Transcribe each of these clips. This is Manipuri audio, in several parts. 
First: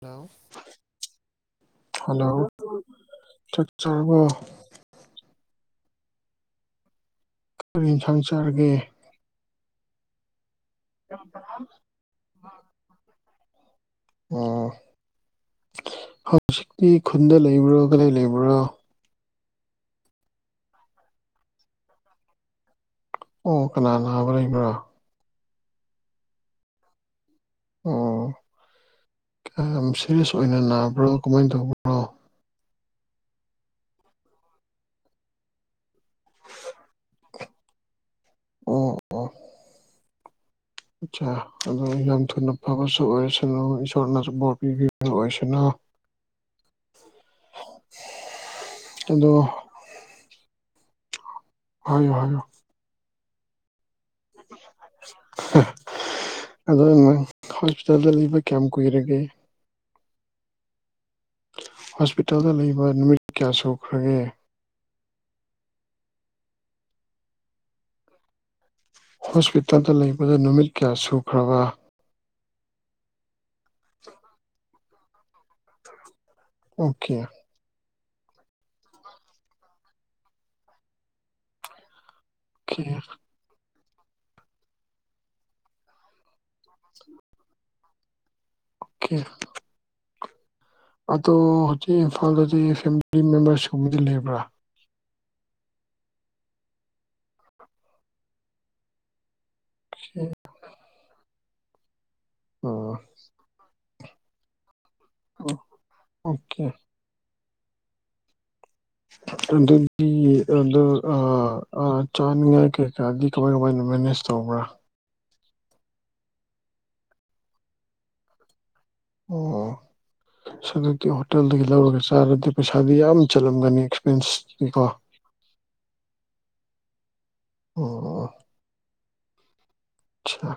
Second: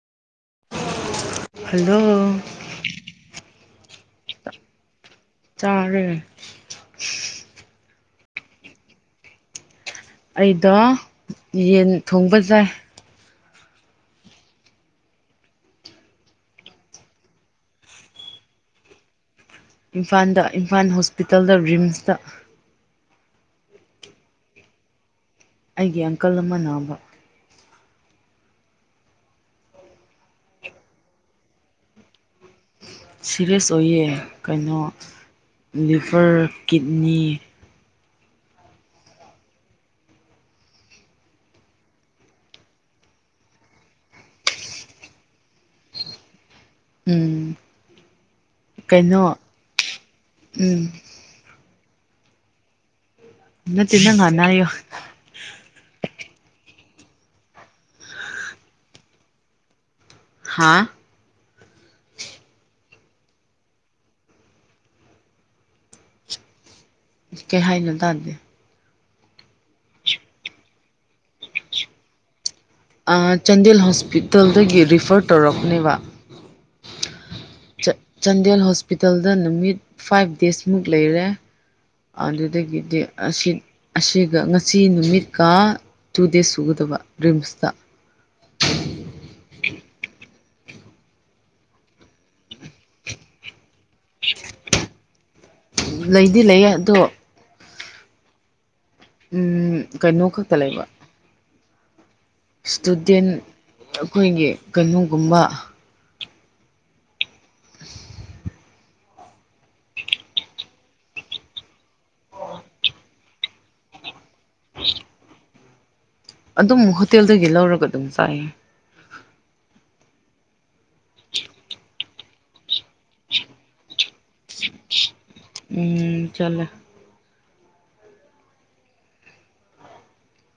ꯍꯜꯂꯣ ꯍꯜꯂꯣ ꯆꯥꯛ ꯆꯥꯔꯕꯣ ꯆꯥꯔ ꯍꯣꯔ ꯌꯦꯟꯁꯥꯡ ꯆꯥꯔꯒꯦ ꯑꯩꯗ ꯌꯦꯟ ꯊꯣꯡꯕ ꯌꯥꯏ ꯑꯣ ꯍꯧꯖꯤꯛꯇꯤ ꯈꯨꯟꯗ ꯂꯩꯕ꯭ꯔꯥ ꯀꯗꯥꯏ ꯂꯩꯕ꯭ꯔꯣ ꯏꯝꯐꯥꯜꯗ ꯏꯝꯐꯥꯜ ꯍꯣꯁꯄꯤꯇꯥꯜꯗ ꯔꯤꯝꯁꯇ ꯑꯣ ꯀꯅꯥ ꯅꯅꯥꯕ꯭ꯔ ꯏꯕ꯭ꯔꯣ ꯑꯩꯒꯤ ꯑꯪꯀꯜ ꯑꯃ ꯅꯥꯕ ꯑꯣ ꯀꯌꯥꯝ ꯁꯤꯦꯔꯤꯌꯁ ꯑꯣꯏꯅ ꯅꯥꯕ꯭ꯔꯣ ꯀꯃꯥꯏꯅ ꯇꯧꯕꯅ ꯁꯤꯦꯔꯤꯌꯁ ꯑꯣꯏꯌꯦ ꯀꯩꯅꯣ ꯂꯤꯚꯔ ꯀꯤꯠꯅꯤ ꯑꯣ ꯑꯣ ꯑꯆꯥ ꯑꯗꯨꯣ ꯌꯥꯝ ꯊꯨꯅ ꯐꯕꯁꯨ ꯑꯣꯏꯔꯁꯅꯨ ꯏꯁꯣꯔꯅꯁꯨ ꯚꯣꯠ ꯄꯤꯕꯤꯕ ꯑꯣꯏꯁꯅꯨ [unintelligible] ꯎꯝ ꯀꯩꯅꯣ ꯑꯗꯣ ꯎꯝ ꯍ ꯍ ꯇꯅ ꯈꯅꯣ ꯑꯗꯣ ꯅꯪ ꯍꯣꯁꯄꯤꯇꯥꯜꯗ ꯂꯩꯕ ꯀꯌꯥꯝ ꯀꯨꯏꯔꯒꯦ ꯍꯥꯥ ꯍꯣꯁꯄꯤꯇꯥꯜꯗ ꯂꯩꯕ ꯅꯨꯃꯤꯠ ꯀꯌꯥ ꯁꯨꯈ꯭ꯔꯒꯦ ꯀꯩ ꯍꯥꯏꯅꯣ ꯇꯥꯗꯦ ꯍꯣꯁꯄꯤꯇꯥꯜꯗ ꯂꯩꯕꯗ ꯅꯨꯃꯤꯠ ꯀꯌꯥ ꯁꯨꯈ꯭ꯔꯕ ꯆꯥꯟꯗꯦꯜ ꯍꯣꯁꯄꯤꯇꯥꯜꯗꯒꯤ ꯔꯤꯐꯔ ꯇꯧꯔꯛꯅꯦꯕ ꯑꯣꯀꯦ ꯆꯥꯟꯗꯦꯜ ꯍꯣꯁꯄꯤꯇꯥꯜꯗ ꯅꯨꯃꯤꯠ ꯐꯥꯏꯚ ꯗꯦꯖꯃꯨꯛ ꯂꯩꯔꯦ ꯑꯗꯨ ꯑꯣꯀꯦ ꯑꯗꯒꯤꯗꯤ ꯑꯁꯤꯠ ꯑꯁꯤꯒ ꯉꯁꯤ ꯅꯨꯃꯤꯠꯀ ꯇꯨ ꯗꯦꯖ ꯁꯨꯒꯗꯕ ꯔꯤꯝꯁꯇ ꯑꯣꯀꯦ ꯑꯗꯣ ꯍꯧꯖꯤꯛ ꯏꯝꯐꯥꯜꯗꯗꯤ ꯐꯦꯃꯤꯂꯤ ꯃꯦꯝꯕꯔꯁꯒꯨꯝꯕꯗꯤ ꯂꯩꯕ꯭ꯔꯥ ꯂꯩꯗꯤ ꯂꯩꯌꯦ ꯑꯗꯣ ꯎ ꯀꯩꯅꯣ ꯈꯛꯇ ꯂꯩꯕ ꯑꯣ ꯏꯁꯇꯨꯗꯦꯟ ꯑꯩꯈꯣꯏꯒꯤ ꯀꯩꯅꯣꯒꯨꯝꯕ ꯑꯣꯀꯦ [unintelligible] ꯑꯗꯨ ꯑꯗꯨꯗꯤ ꯑꯗꯨ ꯑꯗꯨꯣ ꯑ ꯆꯥꯅꯤꯉ ꯀꯦꯀ ꯀꯃꯥꯏ ꯀꯃꯥꯏꯅ ꯃꯦꯅꯦꯖ ꯇꯧꯕ꯭ꯔꯥ ꯑꯗꯨꯝ ꯍꯣꯇꯦꯜꯗꯒꯤ ꯂꯧꯔꯒ ꯑꯗꯨꯝ ꯆꯥꯏꯌꯦ ꯑꯣ ꯑ ꯑꯗꯨꯛꯇꯤ ꯍꯣꯇꯦꯜꯗꯒꯤ ꯂꯧꯔꯒ ꯆꯥꯔꯗꯤ ꯄꯩꯁꯥꯗꯤ ꯌꯥꯝ ꯆꯠꯂꯝꯒꯅꯤ ꯑꯦꯛꯁꯄꯦꯟꯁꯅꯤ ꯀꯣ [unintelligible] ꯎꯝ ꯆꯂꯦ ꯑꯣ ꯆꯥ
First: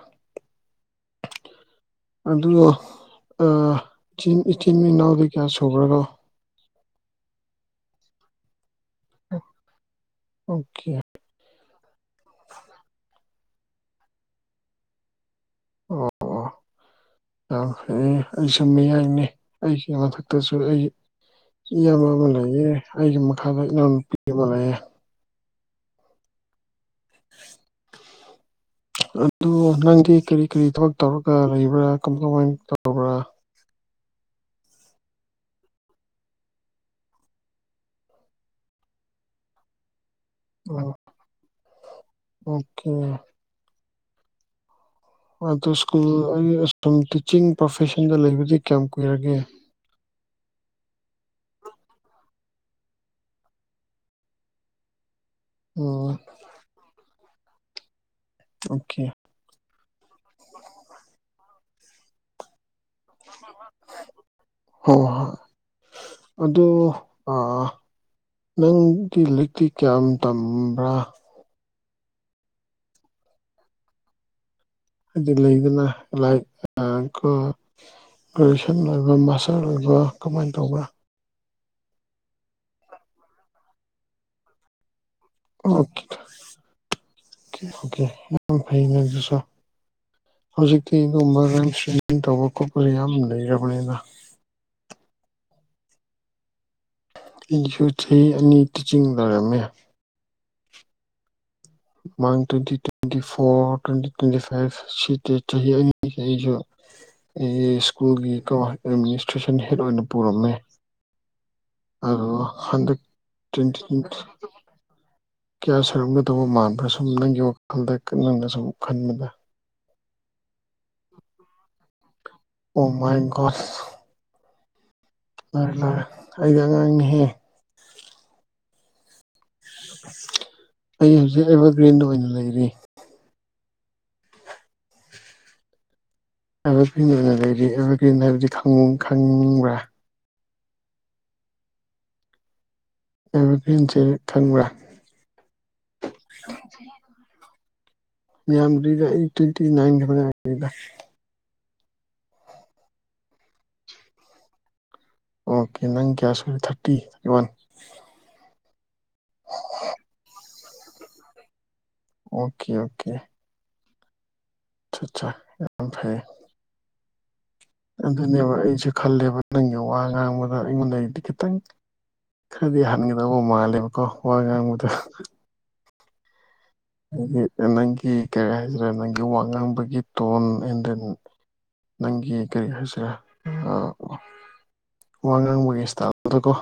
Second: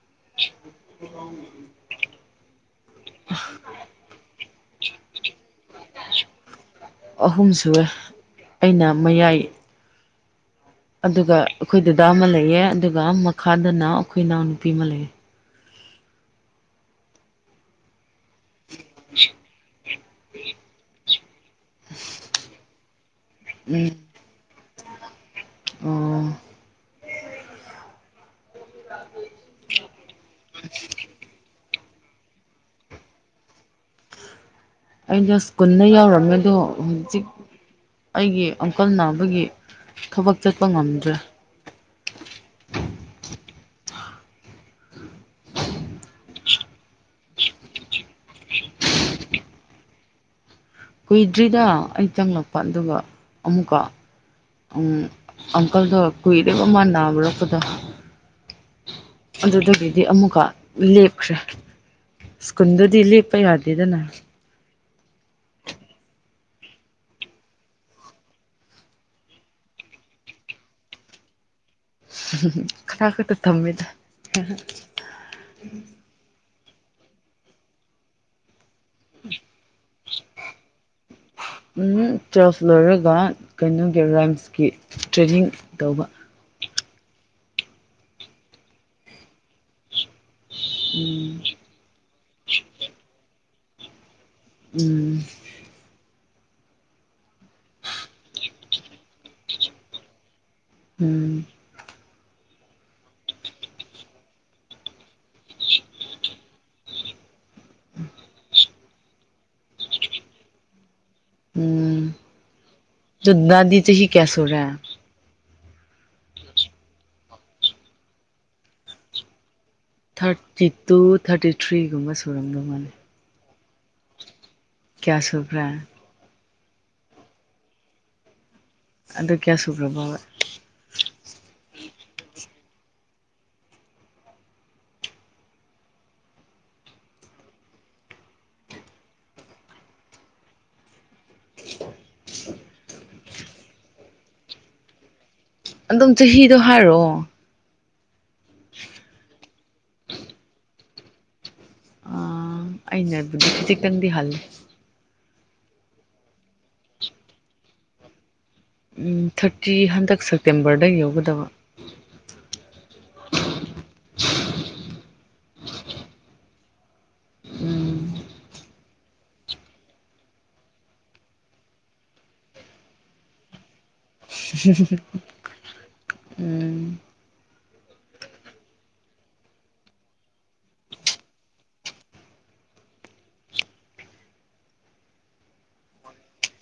ꯑꯣ ꯑ ꯏꯆꯤꯟ ꯏꯅꯥꯎꯗꯤ ꯀꯌꯥ ꯁꯨꯕ꯭ꯔꯅꯣ ꯑꯍꯨꯝ ꯁꯑꯦ ꯑꯩꯅ ꯃꯌꯥꯏ ꯑꯣꯀꯦ ꯑꯗꯨꯒ ꯑꯩꯈꯣꯏ ꯗꯥ ꯑꯃ ꯂꯩꯌꯦ ꯑꯗꯨꯒ ꯃꯈꯥꯗꯅ ꯑꯩꯈꯣꯏ ꯏꯅꯥꯎꯅꯨꯄꯤ ꯑꯃ ꯂꯩꯌꯦ ꯑꯣ ꯑꯣ ꯌꯥꯝ ꯐꯩ ꯑꯩꯁꯨ ꯃꯤꯌꯥꯏꯅꯤ ꯑꯩꯒꯤ ꯃꯊꯛꯇꯁꯨ ꯑꯩ ꯏꯕ ꯑꯃ ꯂꯩꯌꯦ ꯑꯩꯒꯤ ꯃꯈꯥꯗ ꯏꯅꯥꯎꯅꯨꯄꯤ ꯑꯃ ꯂꯩꯌꯦ ꯑꯥ ꯑꯗꯨ ꯅꯪꯗꯤ ꯀꯔꯤ ꯀꯔꯤ ꯊꯕꯛ ꯇꯧꯔꯒ ꯂꯩꯕ꯭ꯔꯥ ꯀꯃꯥꯏ ꯀꯃꯥꯏꯅ ꯇꯔꯕ꯭ꯔꯥ ꯑꯩꯅ ꯁ꯭ ꯀꯨꯜꯗ ꯌꯎꯔꯝꯃꯦ ꯑꯗꯣ ꯍꯧꯖꯤꯛ ꯑꯩꯒꯤ ꯑꯪꯀꯜ ꯅꯥꯕꯒꯤ ꯊꯕꯛ ꯆꯠꯄ ꯉꯝꯗ꯭ꯔꯦ ꯑꯣꯀꯦ ꯑꯗꯨ ꯁ꯭ꯀꯨꯜ ꯑꯩ ꯁ꯭ꯀꯨꯜ ꯇꯤꯆꯤꯡ ꯄ꯭ꯔꯣꯐꯦꯁꯟꯗ ꯂꯩꯕꯗꯤ ꯀꯌꯥꯝ ꯀꯨꯏꯔꯒꯦ ꯀꯨꯏꯗ꯭ꯔꯤꯗ ꯑꯩ ꯆꯪꯂꯛꯄ ꯑꯗꯨꯒ ꯑꯃꯨꯛꯀ ꯑꯪꯀꯜꯗ ꯎꯝ ꯀꯨꯏꯔꯦꯕ ꯃ ꯅꯥꯕꯔꯛꯄꯗ ꯑꯣꯀꯦ ꯑꯗꯨꯗꯒꯤꯗꯤ ꯑꯃꯨꯛꯀ ꯂꯦꯞꯈ꯭ꯔꯦ ꯁꯀꯨꯟꯗꯤ ꯂꯦꯛꯄ ꯌꯥꯗꯦꯗꯅ ꯍ ꯍꯣꯏ ꯑꯗꯨ ꯑ ꯅꯪꯗꯤ ꯂꯤꯛꯇꯤ ꯀꯌꯥꯝ ꯇꯝꯕ꯭ꯔꯥ ꯈꯔ ꯈꯇ ꯊꯝꯃꯦꯗ ꯍꯥꯏꯗꯤ ꯂꯩꯗꯅ ꯂꯥꯏꯛꯁ ꯑꯗꯨꯒ ꯃꯥꯁꯇꯔ ꯑꯣꯏꯕ꯭ꯔꯥ ꯀꯃꯥꯏꯅ ꯇꯧꯕ꯭ꯔꯥ ꯎꯝ ꯇ꯭ꯋꯦꯜꯐ ꯂꯣꯏꯔꯒ ꯀꯩꯅꯣꯒꯤ ꯔꯥꯏꯝꯁꯀꯤ ꯇ꯭ꯔꯦꯅꯤꯡ ꯑꯣꯀꯦ ꯇꯧꯕ ꯑꯣꯀꯦ ꯌꯥꯝ ꯐꯩ ꯑꯗꯨꯁꯣ ꯍꯧꯖꯤꯛꯇꯤ ꯎꯝ ꯑꯗꯨꯝꯕ ꯔꯥꯏꯝ ꯁ꯭ꯋ ꯇꯧꯕ ꯈꯣꯠꯄ ꯌꯥꯝ ꯂꯩꯔꯕꯅꯤꯅ ꯎꯝ ꯏꯟꯁꯨ ꯆꯍꯤ ꯑꯅꯤ ꯇꯤꯆꯤꯡ ꯂꯩꯏꯔꯝꯃꯦ ꯎꯝ ꯃꯥꯡ twenty twenty four twenty twenty five ꯁꯤꯗꯤ ꯆꯍꯤ ꯑꯅꯤꯒꯤ ꯑꯩꯁꯨ ꯑꯩ ꯁ꯭ꯀꯨꯜꯒꯤ ꯀꯣ ꯑꯦꯗꯃꯤꯅꯤꯁꯇ꯭ꯔꯦꯁꯟ ꯍꯦꯗ ꯑꯣꯏꯅ ꯄꯨꯔꯝꯃꯦ ꯎꯝ ꯑꯗꯨꯜ ꯍꯟꯗꯛ ꯇ꯭ꯋꯦꯟꯇꯤ ꯇ꯭ꯋꯦꯟꯇꯤ ꯑ ꯀꯌꯥ ꯁꯔꯝꯅ ꯇꯧꯕ ꯃꯥꯟꯕ꯭ꯔꯥ ꯁꯨꯝ ꯅꯪꯒꯤ ꯋꯥꯈꯜꯗ ꯅꯪꯅ ꯁꯨꯝ ꯈꯟꯕꯗ ꯊꯥꯔꯇꯤ ꯇꯨ ꯊꯥꯔꯇꯤ ꯊ꯭ꯔꯤꯒꯨꯝꯕ ꯁꯨꯔꯝꯗꯧ ꯃꯥꯅꯤ ꯀꯌꯥ ꯁꯨꯈ꯭ꯔꯦ ꯀꯥꯁ ꯑꯩꯗꯤ ꯑꯉꯥꯡꯅꯤꯍꯦ ꯑꯗꯨ ꯀꯌꯥꯁꯨꯒ꯭ꯔꯕ ꯑꯩ ꯍꯧꯖꯤꯛ ꯑꯦꯚꯔꯒ꯭ꯔꯤꯟꯗ ꯑꯣꯏꯅ ꯂꯩꯔꯤ ꯑꯦꯚꯔꯒ꯭ꯔꯤꯟ ꯑꯣꯏꯅ ꯂꯩꯗꯤ ꯑꯦꯚꯔꯒ꯭ꯔꯤꯟ ꯍꯥꯏꯕꯗꯤ ꯈꯪꯅꯤꯡꯕ꯭ꯔꯥ ꯑꯦꯚꯔꯒ꯭ꯔꯤꯟꯁꯦ ꯈꯟꯕ꯭ꯔꯥ ꯑꯗꯨꯝ ꯆꯍꯤꯗꯣ ꯍꯥꯏꯔꯛꯑꯣ ꯌꯥꯝꯗ꯭ꯔꯤꯗ ꯑꯩ ꯇ꯭ꯋꯦꯟꯇꯤ ꯅꯥꯟ ꯈꯕꯗ ꯑꯩꯅ ꯑꯗꯨꯗꯤ ꯈꯖꯤꯛꯇꯪꯗꯤ ꯍꯜꯂꯤ ꯑꯣꯀꯦ ꯅꯪ ꯀ꯭ꯌꯥ ꯁ ꯑꯣꯏꯔꯤꯦ ꯊꯥꯔꯇꯤ ꯊꯥꯔꯇꯤ ꯋꯥꯟ ꯊꯥꯔꯇꯤ ꯍꯟꯗꯛ ꯁꯦꯞꯇꯦꯝꯕꯔꯗ ꯌꯧꯒꯗꯕ ꯑꯣꯀꯦ ꯑꯣꯀꯦ ꯍ ꯑ ꯑꯠꯆꯥ ꯑ ꯐꯩ ꯎꯝ ꯑꯗꯨꯅꯦꯕ ꯑꯩꯁꯨꯦ ꯈꯜꯂꯦꯕ ꯅꯪꯒꯤ ꯋꯥ ꯉꯥꯡꯕꯗ ꯑꯩꯉꯣꯟꯗꯗꯤ ꯈꯤꯇꯪ ꯈꯔꯗꯤ ꯍꯟꯒꯗꯕ ꯃꯥꯜꯂꯦꯕꯀꯣ ꯋꯥ ꯉꯥꯡꯕꯗꯣ ꯎꯝ ꯗꯤ ꯅꯪꯒꯤ ꯀꯔꯤ ꯍꯥꯏꯁꯤꯔꯦ ꯅꯪꯒꯤ ꯋꯥ ꯉꯥꯡꯕꯒꯤ ꯇꯣꯟ ꯑꯦꯟ ꯗꯦꯟ ꯅꯪꯒꯤ ꯀꯔꯤ ꯍꯥꯏꯁꯤꯔꯥ ꯋꯥ ꯉꯥꯡꯕꯒꯤ ꯏꯁꯇꯥꯜꯗꯨꯗ ꯀꯣ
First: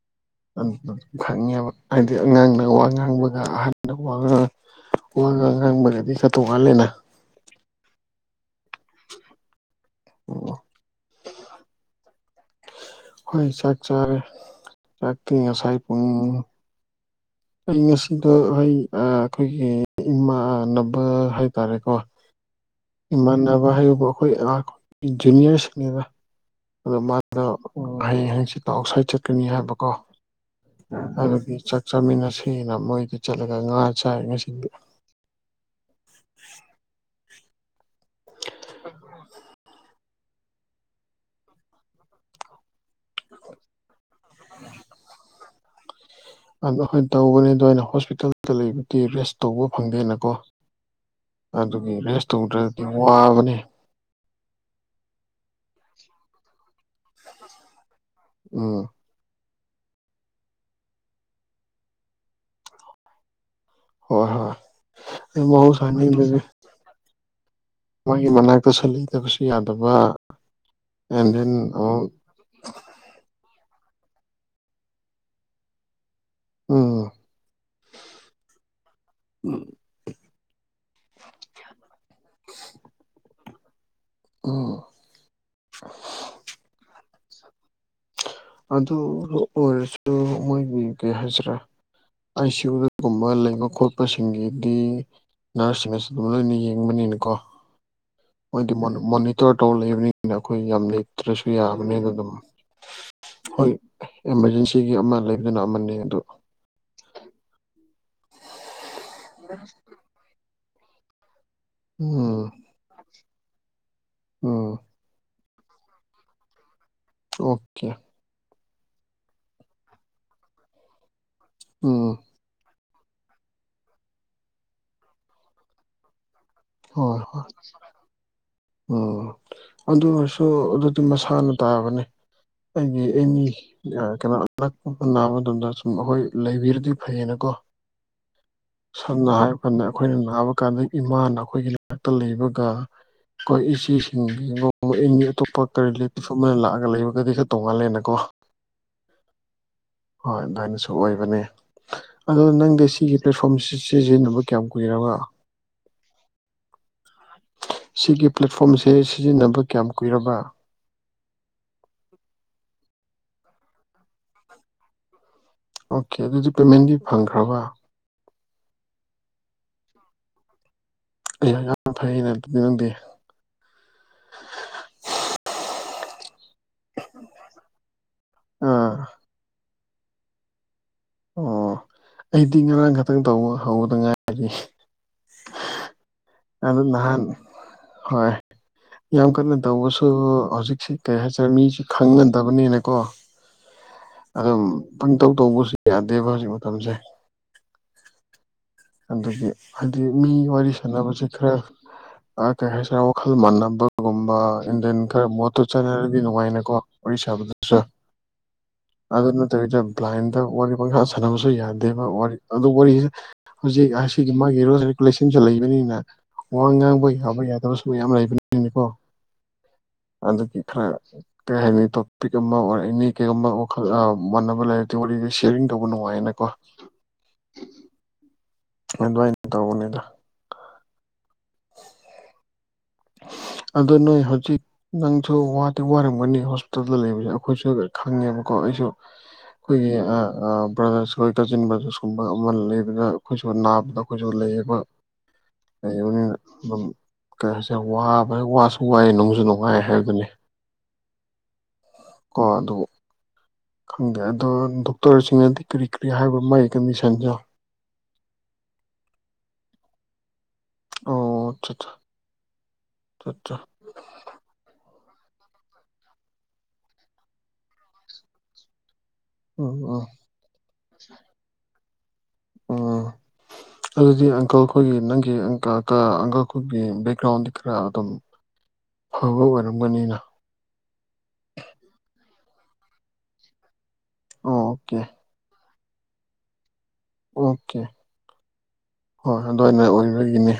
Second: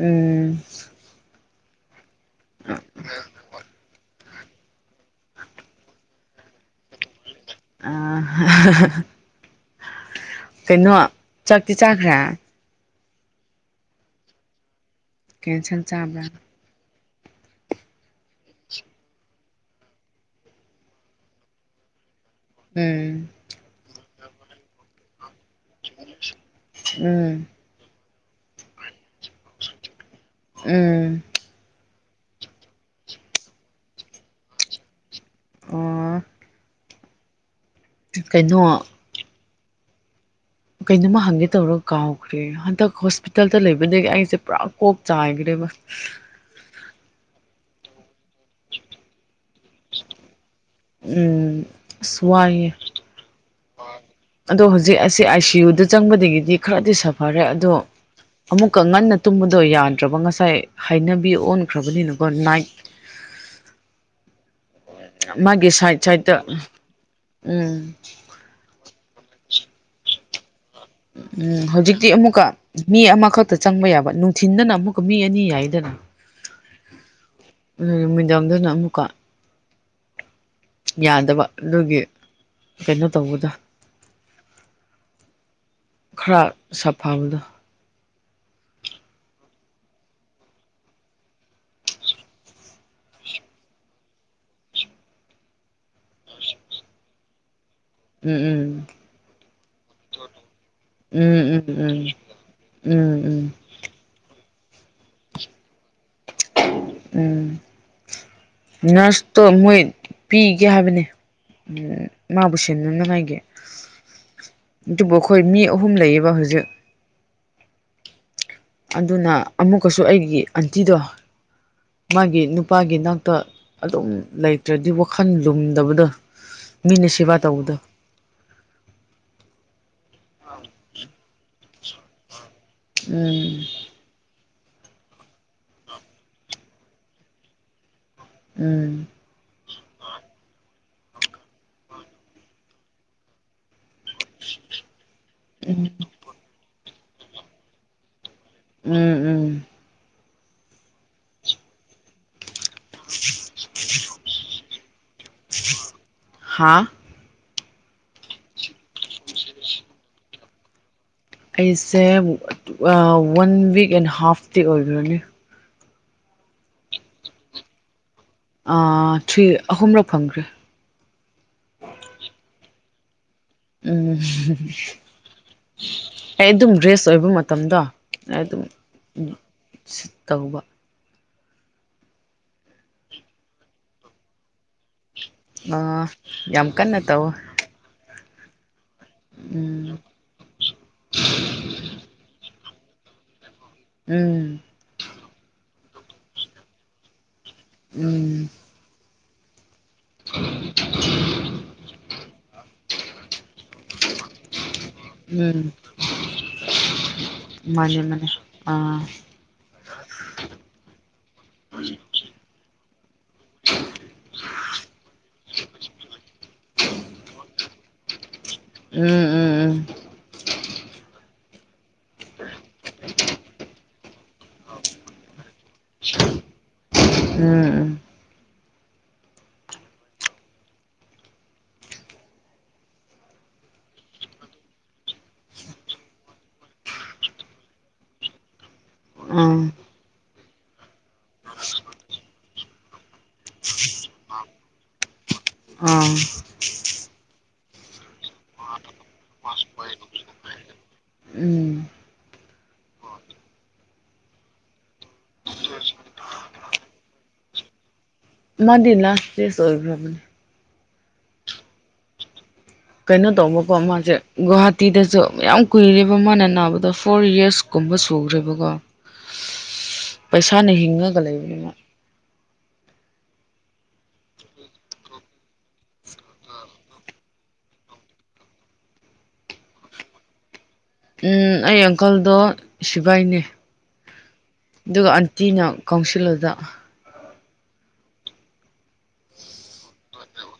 ꯎꯝ ꯑꯗꯨ ꯑꯗꯨꯝ ꯈꯪꯉꯦꯕ ꯍꯥꯏꯗꯤ ꯑꯉꯥꯡꯅ ꯋꯥ ꯉꯥꯡꯕꯒ ꯑꯍ ꯋꯥ ꯉꯥꯡ ꯋꯥ ꯉꯥꯡ ꯉꯥꯡꯕꯒꯗꯤ ꯈ ꯇꯣꯛꯉꯥꯜꯂꯦꯅ ꯑ ꯑ ꯑꯣ ꯀꯩꯅꯣ ꯆꯥꯛꯇꯤ ꯆꯥꯈ꯭ꯔꯥ ꯍꯣꯏ ꯆꯥꯛ ꯆꯥ ꯆꯥꯛꯀꯤ ꯉꯁꯥꯏ ꯀꯦꯟꯁꯪ ꯄꯨꯡ ꯆꯥꯕ꯭ꯔꯥ ꯑꯩ ꯉꯁꯤꯗꯣ ꯍꯣꯏ ꯑꯩꯈꯣꯏꯒꯤ ꯏꯃꯥꯟꯅꯕ ꯍꯥꯏꯇꯥꯔꯦꯀꯣ ꯎꯝ ꯏꯃꯥꯟꯅꯕ ꯍꯥꯏꯕꯨ ꯑꯩꯈꯣꯏ ꯖꯨꯅꯤꯌꯔꯁꯤꯡ [unintelligible] ꯑꯗꯣ ꯃꯥꯗ ꯍꯌꯦꯡ ꯍꯌꯦꯡꯁꯤ ꯇ ꯑꯥꯎꯠ ꯁꯥꯏꯗ ꯆꯠꯀꯅꯤ ꯍꯥꯏꯕꯀꯣ ꯎꯝ ꯑꯗꯨꯗꯤ ꯆꯥꯛ ꯆꯥꯃꯤꯟꯅꯁꯦꯅ ꯃꯣꯏꯗ ꯆꯠꯂꯒ ꯉꯥ ꯆꯥꯏ ꯉꯁꯤꯡꯗ ꯑꯣ ꯀꯩꯅꯣ ꯎꯝ ꯀꯩꯅ ꯅꯨꯃ ꯍꯪꯦ ꯇꯧꯔꯣ ꯀꯥꯎꯈ꯭ꯔꯤ ꯑ ꯍꯣꯁꯄꯤꯇꯥꯜꯗ ꯂꯩꯕꯗꯒꯤ ꯑꯩꯁꯦ ꯄꯨꯔꯥ ꯀꯣꯛ ꯆꯥꯏꯈ꯭ꯔꯦꯕ ꯑꯣ ꯍꯣꯏ ꯇꯧꯕꯅꯤ ꯑꯗꯣ ꯑꯩꯅ ꯍꯣꯁꯄꯤꯇꯥꯜꯗ ꯂꯩꯕꯗꯤ ꯔꯦꯁ ꯇꯧꯕ ꯐꯪꯗꯦꯅꯀꯣ ꯎꯝ ꯑꯗꯨꯒꯤ ꯑꯁ ꯔꯦꯁ ꯋꯥꯏꯌꯦ ꯇꯧꯗ꯭ꯔꯗꯤ ꯋꯥꯕꯅꯤ ꯑꯗꯣ ꯍꯧꯖꯤꯛ ꯑꯁꯤꯁ ꯑꯥꯏ ꯁꯤ ꯌꯨꯗ ꯆꯪꯕꯗꯒꯤꯗꯤ ꯈꯔꯗꯤ ꯁꯥꯐꯔꯦ ꯑꯗꯣ ꯑꯃꯨꯛꯀ ꯎꯝ ꯉꯟꯅ ꯇꯨꯝꯕꯗꯣ ꯌꯥꯗ꯭ꯔꯕ ꯉꯁꯥꯏ ꯍꯩꯅꯕꯤ ꯑꯣꯟꯈ꯭ꯔꯕꯅꯤꯅꯀꯣ ꯅꯥꯏꯠ ꯍꯣꯏ ꯍꯣꯏ ꯃꯥꯒꯤ ꯁꯥꯏꯠ ꯃꯍꯧꯁꯥꯅꯤ ꯁꯥꯏꯠꯇ ꯎꯝ ꯑꯩꯒꯤ ꯃꯅꯥꯛꯇꯁꯨꯂꯇꯕꯁꯨ ꯌꯥꯗꯕ ꯑꯦꯟ ꯗꯦꯟ ꯎꯝ ꯍꯧꯖꯤꯛꯇꯤ ꯑꯃꯨꯛ ꯑꯃꯨꯛꯀ ꯃꯤ ꯑꯃꯈꯛꯇ ꯆꯪꯕ ꯌꯥꯕ ꯅꯨꯡꯊꯤꯟꯗꯅ ꯑꯃꯨꯛꯀ ꯃꯤ ꯑꯅꯤ ꯌꯥꯏꯗꯅ ꯎ ꯑꯗꯨ ꯅꯨꯃꯤꯗꯥꯡꯗꯅ ꯑꯃꯨꯛꯀ ꯌꯥꯗꯕ ꯑꯗꯨꯒꯤ ꯀꯩꯅꯣ ꯇꯧꯕꯗ ꯑ ꯈꯔ ꯁꯥꯐꯕꯗꯣ ꯑꯗꯨ ꯑꯣꯏꯔꯁꯨ ꯃꯣꯏꯒꯤ ꯀꯩ ꯍꯥꯏꯁꯤꯔꯥ ꯑꯥꯏ ꯁꯤ ꯌꯨꯒꯨꯝꯕ ꯂꯩꯕ ꯈꯣꯠꯄꯁꯤꯡꯒꯤꯗꯤ ꯅꯔꯁꯁꯤꯡꯅꯁꯨ ꯑꯗꯨꯝ ꯂꯣꯏꯅ ꯌꯦꯡꯕꯅꯤꯅꯀꯣ ꯃꯣꯏꯗꯤ ꯎꯝ ꯃꯣꯅꯤꯇꯔ ꯇꯧꯔ ꯂꯩꯕꯅꯤꯅ ꯑꯩꯈꯣꯏ ꯌꯥꯝ ꯎꯝ ꯂꯩꯇ꯭ꯔꯁꯨ ꯎꯝ ꯎꯝ ꯎꯝ ꯌꯥꯕꯅꯤꯅ ꯑꯗꯨꯝ ꯎꯝ ꯎꯝ ꯍꯣꯏ ꯑꯦꯃꯥꯔꯖꯦꯟꯁꯤꯒꯤ ꯑꯃ ꯂꯩꯕꯗꯨꯅ ꯑꯃꯅꯤ ꯑꯗꯨꯗ ꯎꯝ ꯅꯔꯁꯇꯣ ꯃꯣꯏ ꯄꯤꯒꯦ ꯍꯥꯏꯕꯅꯦ ꯎꯝ ꯃꯥꯕꯨꯁꯅꯅꯉꯒꯦ ꯎꯝ ꯑꯗꯨꯕꯨ ꯑꯩꯈꯣꯏ ꯃꯤ ꯑꯍꯨꯝ ꯂꯩꯌꯦꯕ ꯍꯧꯁꯨ ꯑꯣꯀꯦ ꯑꯗꯨꯅ ꯑꯃꯨꯛꯀꯁꯨ ꯑꯩꯒꯤ ꯑꯟꯇꯤꯗꯣ ꯎꯝ ꯃꯥꯒꯤ ꯅꯨꯄꯥꯒꯤ ꯏꯅꯥꯛꯇ ꯑꯗꯨꯝ ꯂꯩꯇ꯭ꯔꯗꯤ ꯋꯥꯈꯜ ꯂꯨꯝꯗꯕꯗ ꯍꯣꯏ ꯍꯣꯏ ꯑꯣ ꯑꯗꯨ ꯑꯣꯏꯔꯁꯨ ꯑꯗꯨꯗꯤ ꯃꯁꯥꯅ ꯇꯥꯕꯅꯤ ꯍꯥꯏ ꯑꯦꯅꯤ ꯎꯝ ꯀꯩꯅꯣ ꯑꯅꯛꯄ ꯅꯥꯕ ꯃꯇꯝꯗ ꯁꯨꯝ ꯑꯩꯈꯣꯏ ꯂꯩꯕꯤꯔꯗꯤ ꯐꯩꯌꯦꯅꯀꯣ ꯎꯝ ꯁꯝꯅ ꯍꯥꯏꯔ ꯀꯥꯟꯗ ꯑꯩꯈꯣꯏꯅ ꯅꯥꯕ ꯀꯥꯟꯗ ꯏꯃꯥꯅ ꯑꯩꯈꯣꯏꯒꯤ ꯅꯥꯛꯇ ꯂꯩꯕꯒ ꯑꯩꯈꯣꯏ ꯏꯆꯦꯁꯤꯡꯒꯤꯒ ꯏ ꯑꯇꯣꯞꯄ ꯀꯔꯤ ꯏꯐꯐꯝ ꯑꯃꯗ ꯂꯥꯛꯑꯒ ꯂꯩꯕꯒꯗꯤ ꯈꯔ ꯇꯧꯉꯥꯜꯂꯦꯅꯀꯣ ꯎꯝ ꯎꯝ ꯍꯣꯏ ꯑꯗꯨꯃꯥꯏꯅꯁꯨ ꯑꯣꯏꯕꯅꯦ ꯑꯗꯨ ꯅꯪ ꯦ ꯁꯤꯒꯤ ꯄ꯭ꯂꯦꯠꯐꯣꯝ ꯁꯤꯖꯤꯟꯅꯕ ꯀꯌꯥꯝ ꯀꯨꯏꯔꯒ ꯍꯥ ꯁꯤꯒꯤ ꯄ꯭ꯂꯦꯠꯐꯣꯝꯁꯦ ꯁꯤꯖꯤꯟꯅꯕ ꯀꯌꯥꯝ ꯀꯨꯏꯔꯕ ꯑꯩꯁꯦ ꯋꯥꯟ ꯋꯤꯛ ꯑꯦꯟ ꯍꯥꯐꯇꯤ ꯑꯣꯏꯈꯔꯅꯤ ꯑꯣꯀꯦ ꯑꯗꯨꯗꯤ ꯄꯦꯃꯦꯟꯗꯤ ꯐꯪꯈ꯭ꯔꯕ ꯊ꯭ꯔꯤ ꯑꯍꯨꯝꯔꯛ ꯐꯪꯈ꯭ꯔꯦ ꯑꯩꯍꯥꯛ ꯌꯥꯝ ꯐꯩꯩꯅ ꯑꯗꯨꯗꯤ ꯅꯪꯗꯦ ꯎꯝ ꯑꯗꯨ ꯑꯗꯨꯝ ꯭ꯔꯦꯁ ꯑꯣꯏꯕ ꯃꯇꯝꯗꯣ ꯑꯗꯨꯝ ꯑꯥ ꯇꯧꯕ ꯑꯣ ꯑꯩꯗꯤ ꯉꯔꯥꯡ ꯈꯛꯇꯪ ꯇꯧꯕ ꯍꯧꯧꯕꯗ ꯉꯥꯏꯔꯒꯦ ꯑ ꯌꯥꯝ ꯀꯟꯅ ꯅꯍꯥꯟ ꯇꯧ ꯍꯣꯏ ꯌꯥꯝ ꯀꯟꯅ ꯎꯝ ꯇꯧꯕꯁꯨ ꯍꯧꯖꯤꯛꯁꯤ ꯀꯩ ꯍꯥꯏꯇꯥꯔꯦ ꯃꯤꯁꯤ ꯈꯪꯅꯗꯕꯅꯤꯅꯀꯣ ꯎꯝ ꯑꯗꯨꯝ ꯄꯪꯇꯧ ꯇꯧꯕꯁꯨ ꯌꯥꯗꯦꯕ ꯍꯧꯖꯤꯛ ꯃꯇꯝꯁꯦ ꯎꯝ ꯑꯗꯒꯤ ꯍꯥꯏꯗꯤ ꯃꯤ ꯋꯥꯔꯤ ꯁꯥꯟꯅꯕꯁꯤꯦ ꯈꯔ ꯀꯩ ꯍꯥꯏꯁꯤꯔ ꯋꯥꯈꯜ ꯃꯥꯟꯅꯕꯒꯨꯝꯕ ꯏꯟꯗꯤꯌꯟ ꯈꯔ ꯃꯣꯠꯇ ꯎꯝ ꯆꯠꯅꯔꯗꯤ ꯅꯨꯡꯉꯥꯏꯅꯀꯣ ꯋꯥꯔꯤ ꯁꯥꯕꯗꯁꯨ ꯃꯥꯅꯦ ꯃꯥꯅꯦ ꯑꯥ ꯑꯗꯨ ꯅꯠꯇꯕꯤꯗ ꯄ꯭ꯂꯥꯏꯟꯗ ꯋꯥꯔꯤ ꯃꯈꯥ ꯁꯥꯟꯅꯕꯁꯨ ꯌꯥꯗꯦꯕ ꯋꯥꯔꯤ ꯑꯗꯨ ꯋꯥꯔꯤꯁꯤꯦ ꯍꯧꯖꯤꯛ ꯑꯁꯤꯒꯤ ꯃꯥꯒꯤ ꯔꯨꯜꯁ ꯑꯦ ꯔꯤꯒꯨꯂꯦꯁꯟꯁꯨ ꯂꯩꯕꯅꯤꯅ ꯋꯥ ꯉꯥꯡꯕ ꯌꯥꯕ ꯌꯥꯗꯕꯁꯨ ꯃꯌꯥꯝ ꯂꯩꯕꯅꯤ ꯅꯤꯀꯣ ꯎꯝ ꯑꯗꯨꯒꯤ ꯈꯔ ꯀꯩ ꯍꯥꯏꯅꯤ ꯇꯣꯄꯤꯛ ꯑꯃ ꯑꯣꯔ ꯑꯦꯅꯤ ꯀꯦꯛ ꯑꯃ ꯋꯥꯈꯜ ꯃꯥꯟꯅꯕ ꯂꯩꯔꯗꯤ ꯁꯌꯥꯔꯤꯡ ꯇꯧꯕ ꯅꯨꯡꯉꯥꯏꯌꯦꯅꯀꯣ ꯎꯝ ꯎꯝ ꯑꯗꯨꯃꯥꯏꯅ ꯇꯧꯕꯅꯤꯗ ꯑꯗꯨ ꯅꯣꯏ ꯍꯧꯖꯤꯛ ꯅꯪꯁꯨ ꯋꯥꯗꯤ ꯋꯥꯔꯝꯒꯅꯤ ꯍꯣꯁꯄꯤꯇꯥꯜꯗ ꯂꯩꯕꯁꯦ ꯑꯩꯈꯣꯏꯁꯨ ꯈꯪꯉꯦꯕꯀꯣ ꯑꯩꯁꯨ ꯎꯝ ꯎꯝ ꯎꯝ ꯑꯥ ꯑꯩꯈꯣꯏꯒꯤ ꯕ꯭ꯔꯗꯔꯁ ꯑꯩꯣꯏ ꯀꯖꯤꯟ ꯕ꯭ꯔꯗꯔꯁ ꯀꯨꯝꯕ ꯑꯃ ꯂꯩꯕꯗ ꯑꯩꯈꯣꯏꯁꯨ ꯅꯥꯕꯗꯣ ꯑꯩꯈꯣꯏꯁꯨ ꯂꯩꯕ ꯑꯥ ꯂꯩꯕꯅꯤꯅ ꯑꯗꯨꯝ ꯀꯌꯥ ꯁꯦ ꯋꯥꯕ ꯋꯥꯁꯨ ꯋꯥꯏ ꯅꯨꯡꯁꯨ ꯅꯨꯡꯉꯥꯏ ꯍꯥꯏꯕꯗꯨꯅꯤ ꯎꯝ ꯀꯣ ꯑꯗꯨꯕꯨ ꯈꯪꯗꯦ ꯑꯗꯣ ꯗꯣꯛꯇꯔꯁꯤꯡꯅꯗꯤ ꯀꯔꯤ ꯀꯔꯤ ꯍꯥꯏꯕ꯭ꯔꯣ ꯃꯥꯒꯤ ꯀꯟꯗꯤꯁꯟꯁꯦ ꯃꯗꯤ ꯂꯥꯁ ꯆꯦꯁ ꯑꯣꯏꯒ꯭ꯔꯕꯅꯤ ꯑꯣ ꯑꯆꯥ ꯀꯩꯅꯣ ꯇꯧꯕꯀꯣ ꯃꯥꯁꯦ ꯒꯨꯍꯥꯇꯤꯗꯁꯨ ꯌꯥꯝꯌꯥꯝ ꯀꯨꯏꯔꯦꯕ ꯃꯥꯅ ꯅꯥꯕꯗ ꯐꯣꯔ ꯌꯔꯁ ꯀꯨꯝꯕ ꯁꯨꯈ꯭ꯔꯦꯕꯀꯣ ꯎꯝ ꯎꯝ ꯄꯩꯁꯥꯅ ꯍꯤꯡꯉꯒ ꯂꯩꯕꯅꯤꯅ ꯑ ꯑꯗꯨꯗꯤ ꯑꯪꯀꯜ ꯑꯩꯈꯣꯏꯒꯤ ꯅꯪꯒꯤ ꯑꯪꯀꯜ ꯑꯩꯈꯣꯏꯒꯤ ꯕꯦꯛꯒ꯭ꯔꯥꯎꯟꯗꯤ ꯈꯔ ꯑꯗꯨꯝ ꯑꯐꯕ ꯑꯣꯏꯔꯝꯒꯅꯤꯅ ꯎ ꯑꯩ ꯑꯪꯀꯜꯗꯣ ꯁꯤꯕꯥꯏꯅꯦ ꯑꯣꯀꯦ ꯑꯗꯨꯒ ꯑꯪ ꯇꯤꯅ ꯀꯥꯎꯟꯁꯤꯜ ꯑꯗꯨꯗ ꯑꯣꯀꯦ ꯍꯣꯏ ꯑꯗꯨꯏꯅ ꯑꯣꯏꯕꯒꯤꯅꯤ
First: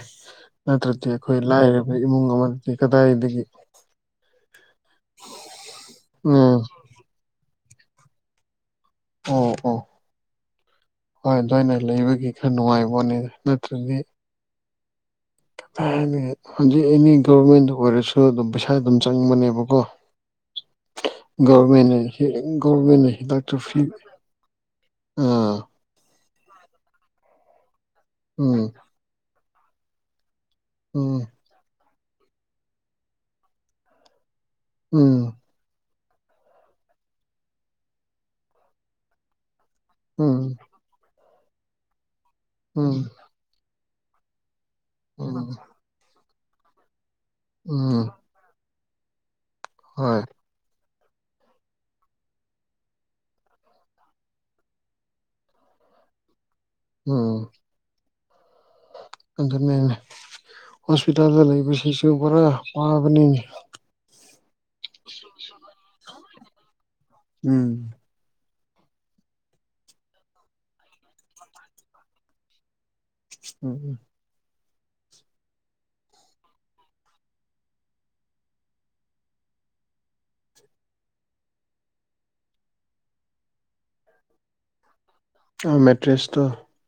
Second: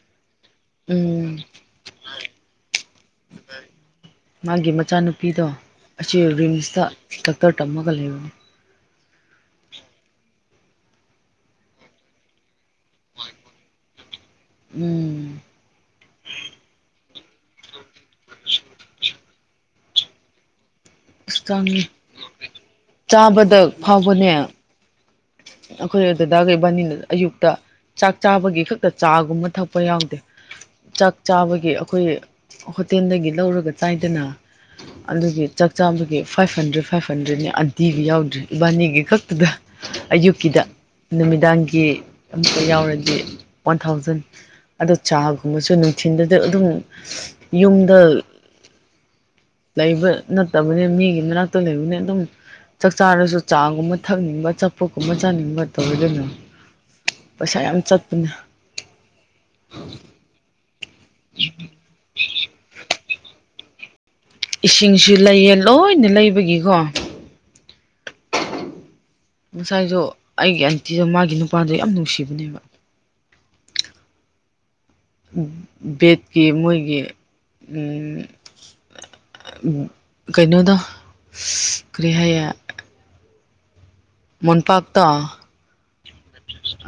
ꯅꯠꯇ꯭ꯔꯗꯤ ꯎꯝ ꯑꯩꯈꯣꯏ ꯂꯥꯏꯔꯕ ꯏꯃꯨꯡ ꯑꯃꯗꯗꯤ ꯀꯗꯥꯏꯗꯒꯤ ꯃꯥꯒꯤ ꯃꯆꯥꯅꯨꯄꯤꯗꯣ ꯑꯁꯤ ꯎꯝ ꯔꯤꯝꯁꯇ ꯗꯥꯛꯇꯔ ꯇꯝꯃꯒ ꯂꯩꯕꯅꯦ ꯑꯣ ꯑꯣ ꯍꯣꯏ ꯑꯗꯨꯋꯥꯏꯅ ꯂꯩꯕꯒꯤ ꯈꯔ ꯅꯨꯡꯉꯥꯏꯕꯅꯦ ꯅꯠꯇ꯭ꯔꯗꯤ ꯎꯝ ꯍꯧꯖꯤꯛ ꯑꯦꯅꯤ ꯒꯚꯔꯃꯦꯟꯗ ꯑꯣꯏꯔꯁꯨ ꯑꯗꯨꯝ ꯄꯩꯁꯥ ꯑꯗꯨꯝ ꯆꯪꯕꯅꯦꯕꯀꯣ ꯑꯁ ꯆꯥꯡꯉꯦ ꯒꯣꯚꯃꯦꯟ ꯍꯤ ꯒꯣꯚꯃꯦꯟꯅ ꯍꯤꯗꯥꯛꯇꯣ ꯆꯥꯕꯗ ꯐꯤ ꯐꯥꯎꯕꯅꯦ ꯑꯥ ꯑꯩꯈꯣꯏ ꯗꯗꯥꯒ ꯏꯕꯅꯤꯅ ꯑꯌꯨꯛꯇ ꯆꯥꯛ ꯆꯥꯕꯒꯤ ꯎꯝ ꯈꯛꯇ ꯆꯥꯒꯨꯝꯕ ꯊꯛꯄ ꯌꯥꯎꯗꯦ ꯆꯥꯛ ꯎꯝ ꯆꯥꯕꯒꯤ ꯑꯩꯈꯣꯏ ꯍꯣꯇꯦꯜꯗꯒꯤ ꯂꯧꯔꯒ ꯆꯥꯏꯗꯅ ꯎꯝ ꯑꯗꯨꯒꯤ ꯆꯠ ꯆꯥꯝꯕꯒꯤ ꯐꯥꯏꯚ ꯍꯟꯗ꯭ꯔꯦꯗ ꯐꯥꯏꯚ ꯍꯟꯗ꯭ꯔꯦꯗꯅꯤ ꯑꯟꯇꯤꯒꯤ ꯌꯥꯎꯗ꯭ꯔꯦ ꯏꯕꯥꯅꯤꯒꯤ ꯈꯛꯇꯨꯗ ꯎꯝ ꯑꯌꯨꯛꯀꯤꯗ ꯅꯨꯃꯤꯗꯥꯡꯒꯤ ꯑꯃꯝꯇ ꯎꯝ ꯌꯥꯎꯔꯗꯤ ꯋꯥꯟ ꯊꯥꯎꯖꯟ ꯑꯗꯨ ꯎꯝ ꯆꯥꯒꯨꯝꯕꯁꯨ ꯅꯨꯡꯊꯤꯟꯗꯨꯗ ꯑꯗꯨꯝ ꯌꯨꯝꯗ ꯎꯝ ꯂꯩꯕ ꯍꯣꯏ ꯅꯠ ꯐꯠꯇꯕꯅꯤ ꯃꯤꯒꯤ ꯃꯅꯥꯛꯇ ꯂꯩꯕꯅꯤ ꯑꯗꯨꯝ ꯆꯥꯛ ꯆꯥꯔꯁꯨ ꯆꯥꯒꯨꯝꯕ ꯊꯛꯅꯤꯡꯕ ꯑꯆꯥꯄꯣꯠ ꯀꯨꯝꯕ ꯆꯥꯅꯤꯡꯕ ꯇꯧꯋꯤꯗꯅ ꯎꯝ ꯄꯩꯁꯥ ꯌꯥꯝ ꯆꯠꯄꯅꯦ ꯑꯗꯨꯅꯦꯃꯦ ꯍꯣꯁꯄꯤꯇꯥꯜꯗ ꯂꯩꯕꯁꯤꯁꯨ ꯄꯨꯔꯥ ꯋꯥꯕꯅꯤꯅꯦ ꯏꯁꯤꯡꯁꯨ ꯂꯩꯌꯦ ꯂꯣꯏꯅ ꯂꯩꯕꯒꯤꯀꯣ ꯎꯝ ꯉꯁꯥꯏꯗꯣ ꯑꯩꯒꯤ ꯑꯟꯇꯤꯗꯣ ꯃꯥꯒꯤ ꯅꯨꯄꯥꯗꯣ ꯌꯥꯝ ꯅꯨꯡꯁꯤꯕꯅꯦꯕ ꯎꯝ ꯎꯝ ꯕꯦꯠꯀꯤ ꯃꯣꯏꯒꯤ ꯎꯝ ꯀꯩꯅꯣꯗꯣ ꯀꯔꯤ ꯍꯥꯌꯦ ꯃꯣꯟꯄꯥꯛꯇꯣ ꯎꯝ ꯃꯦꯇ꯭ꯔꯦꯁꯇꯣ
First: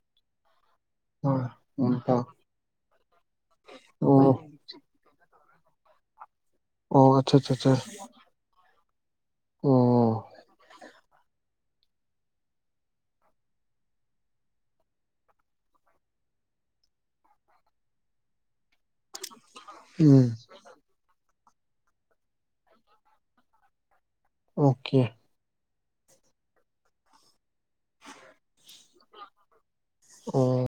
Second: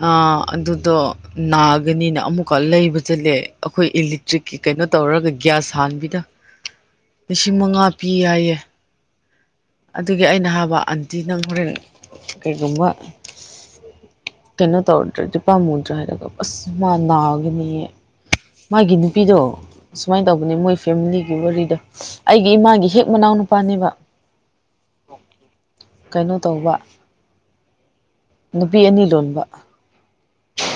ꯑꯥ ꯑꯗꯨꯗꯣ ꯍꯣꯏ ꯎꯝ ꯅꯥꯒꯅꯤꯅ ꯑꯣ ꯑꯃꯨꯛꯀꯥ ꯂꯩꯕ ꯆꯠꯂꯦ ꯑꯩꯈꯣꯏ ꯏꯂꯦꯛꯇ꯭ꯔꯤꯛꯀꯤ ꯀꯩꯅꯣ ꯇꯧꯔꯒ ꯒ꯭ꯌꯥꯁ ꯍꯥꯟꯕꯤꯗꯣ ꯑꯣ ꯑꯠꯆꯥ ꯑꯠꯆꯥ ꯂꯤꯁꯤꯡ ꯑꯠꯆꯥ ꯃꯉꯥ ꯄꯤ ꯍꯥꯏꯌꯦ ꯑꯣ ꯑꯗꯨꯒꯤ ꯑꯩꯅ ꯍꯥꯏꯕ ꯑꯟꯇꯤ ꯅꯪ ꯍꯣꯔꯦꯟ ꯀꯩꯒꯨꯝꯕ ꯀꯩꯅꯣ ꯇꯧꯔꯗ꯭ꯔꯦꯗꯤ ꯄꯃꯨꯗ꯭ꯔꯥ ꯍꯥꯏꯔꯒ ꯑꯁ ꯃꯥ ꯅꯒꯅꯤꯌꯦ ꯃꯥꯒꯤ ꯅꯨꯄꯤꯗꯣ ꯎꯝ ꯁꯨꯃꯥꯏꯅ ꯇꯧꯕꯅꯦ ꯃꯣꯏ ꯐꯦꯃꯤꯂꯤꯒꯤ ꯋꯥꯔꯤꯗ ꯑꯩꯒꯤ ꯏꯃꯥꯒꯤ ꯍꯦꯛ ꯃꯅꯥꯎ ꯅꯨꯄꯥꯅꯦꯕ ꯑꯣꯀꯦ ꯀꯩꯅꯣ ꯇꯧꯕ ꯅꯨꯄꯤ ꯑꯅꯤ ꯂꯣꯟꯕ ꯑꯣ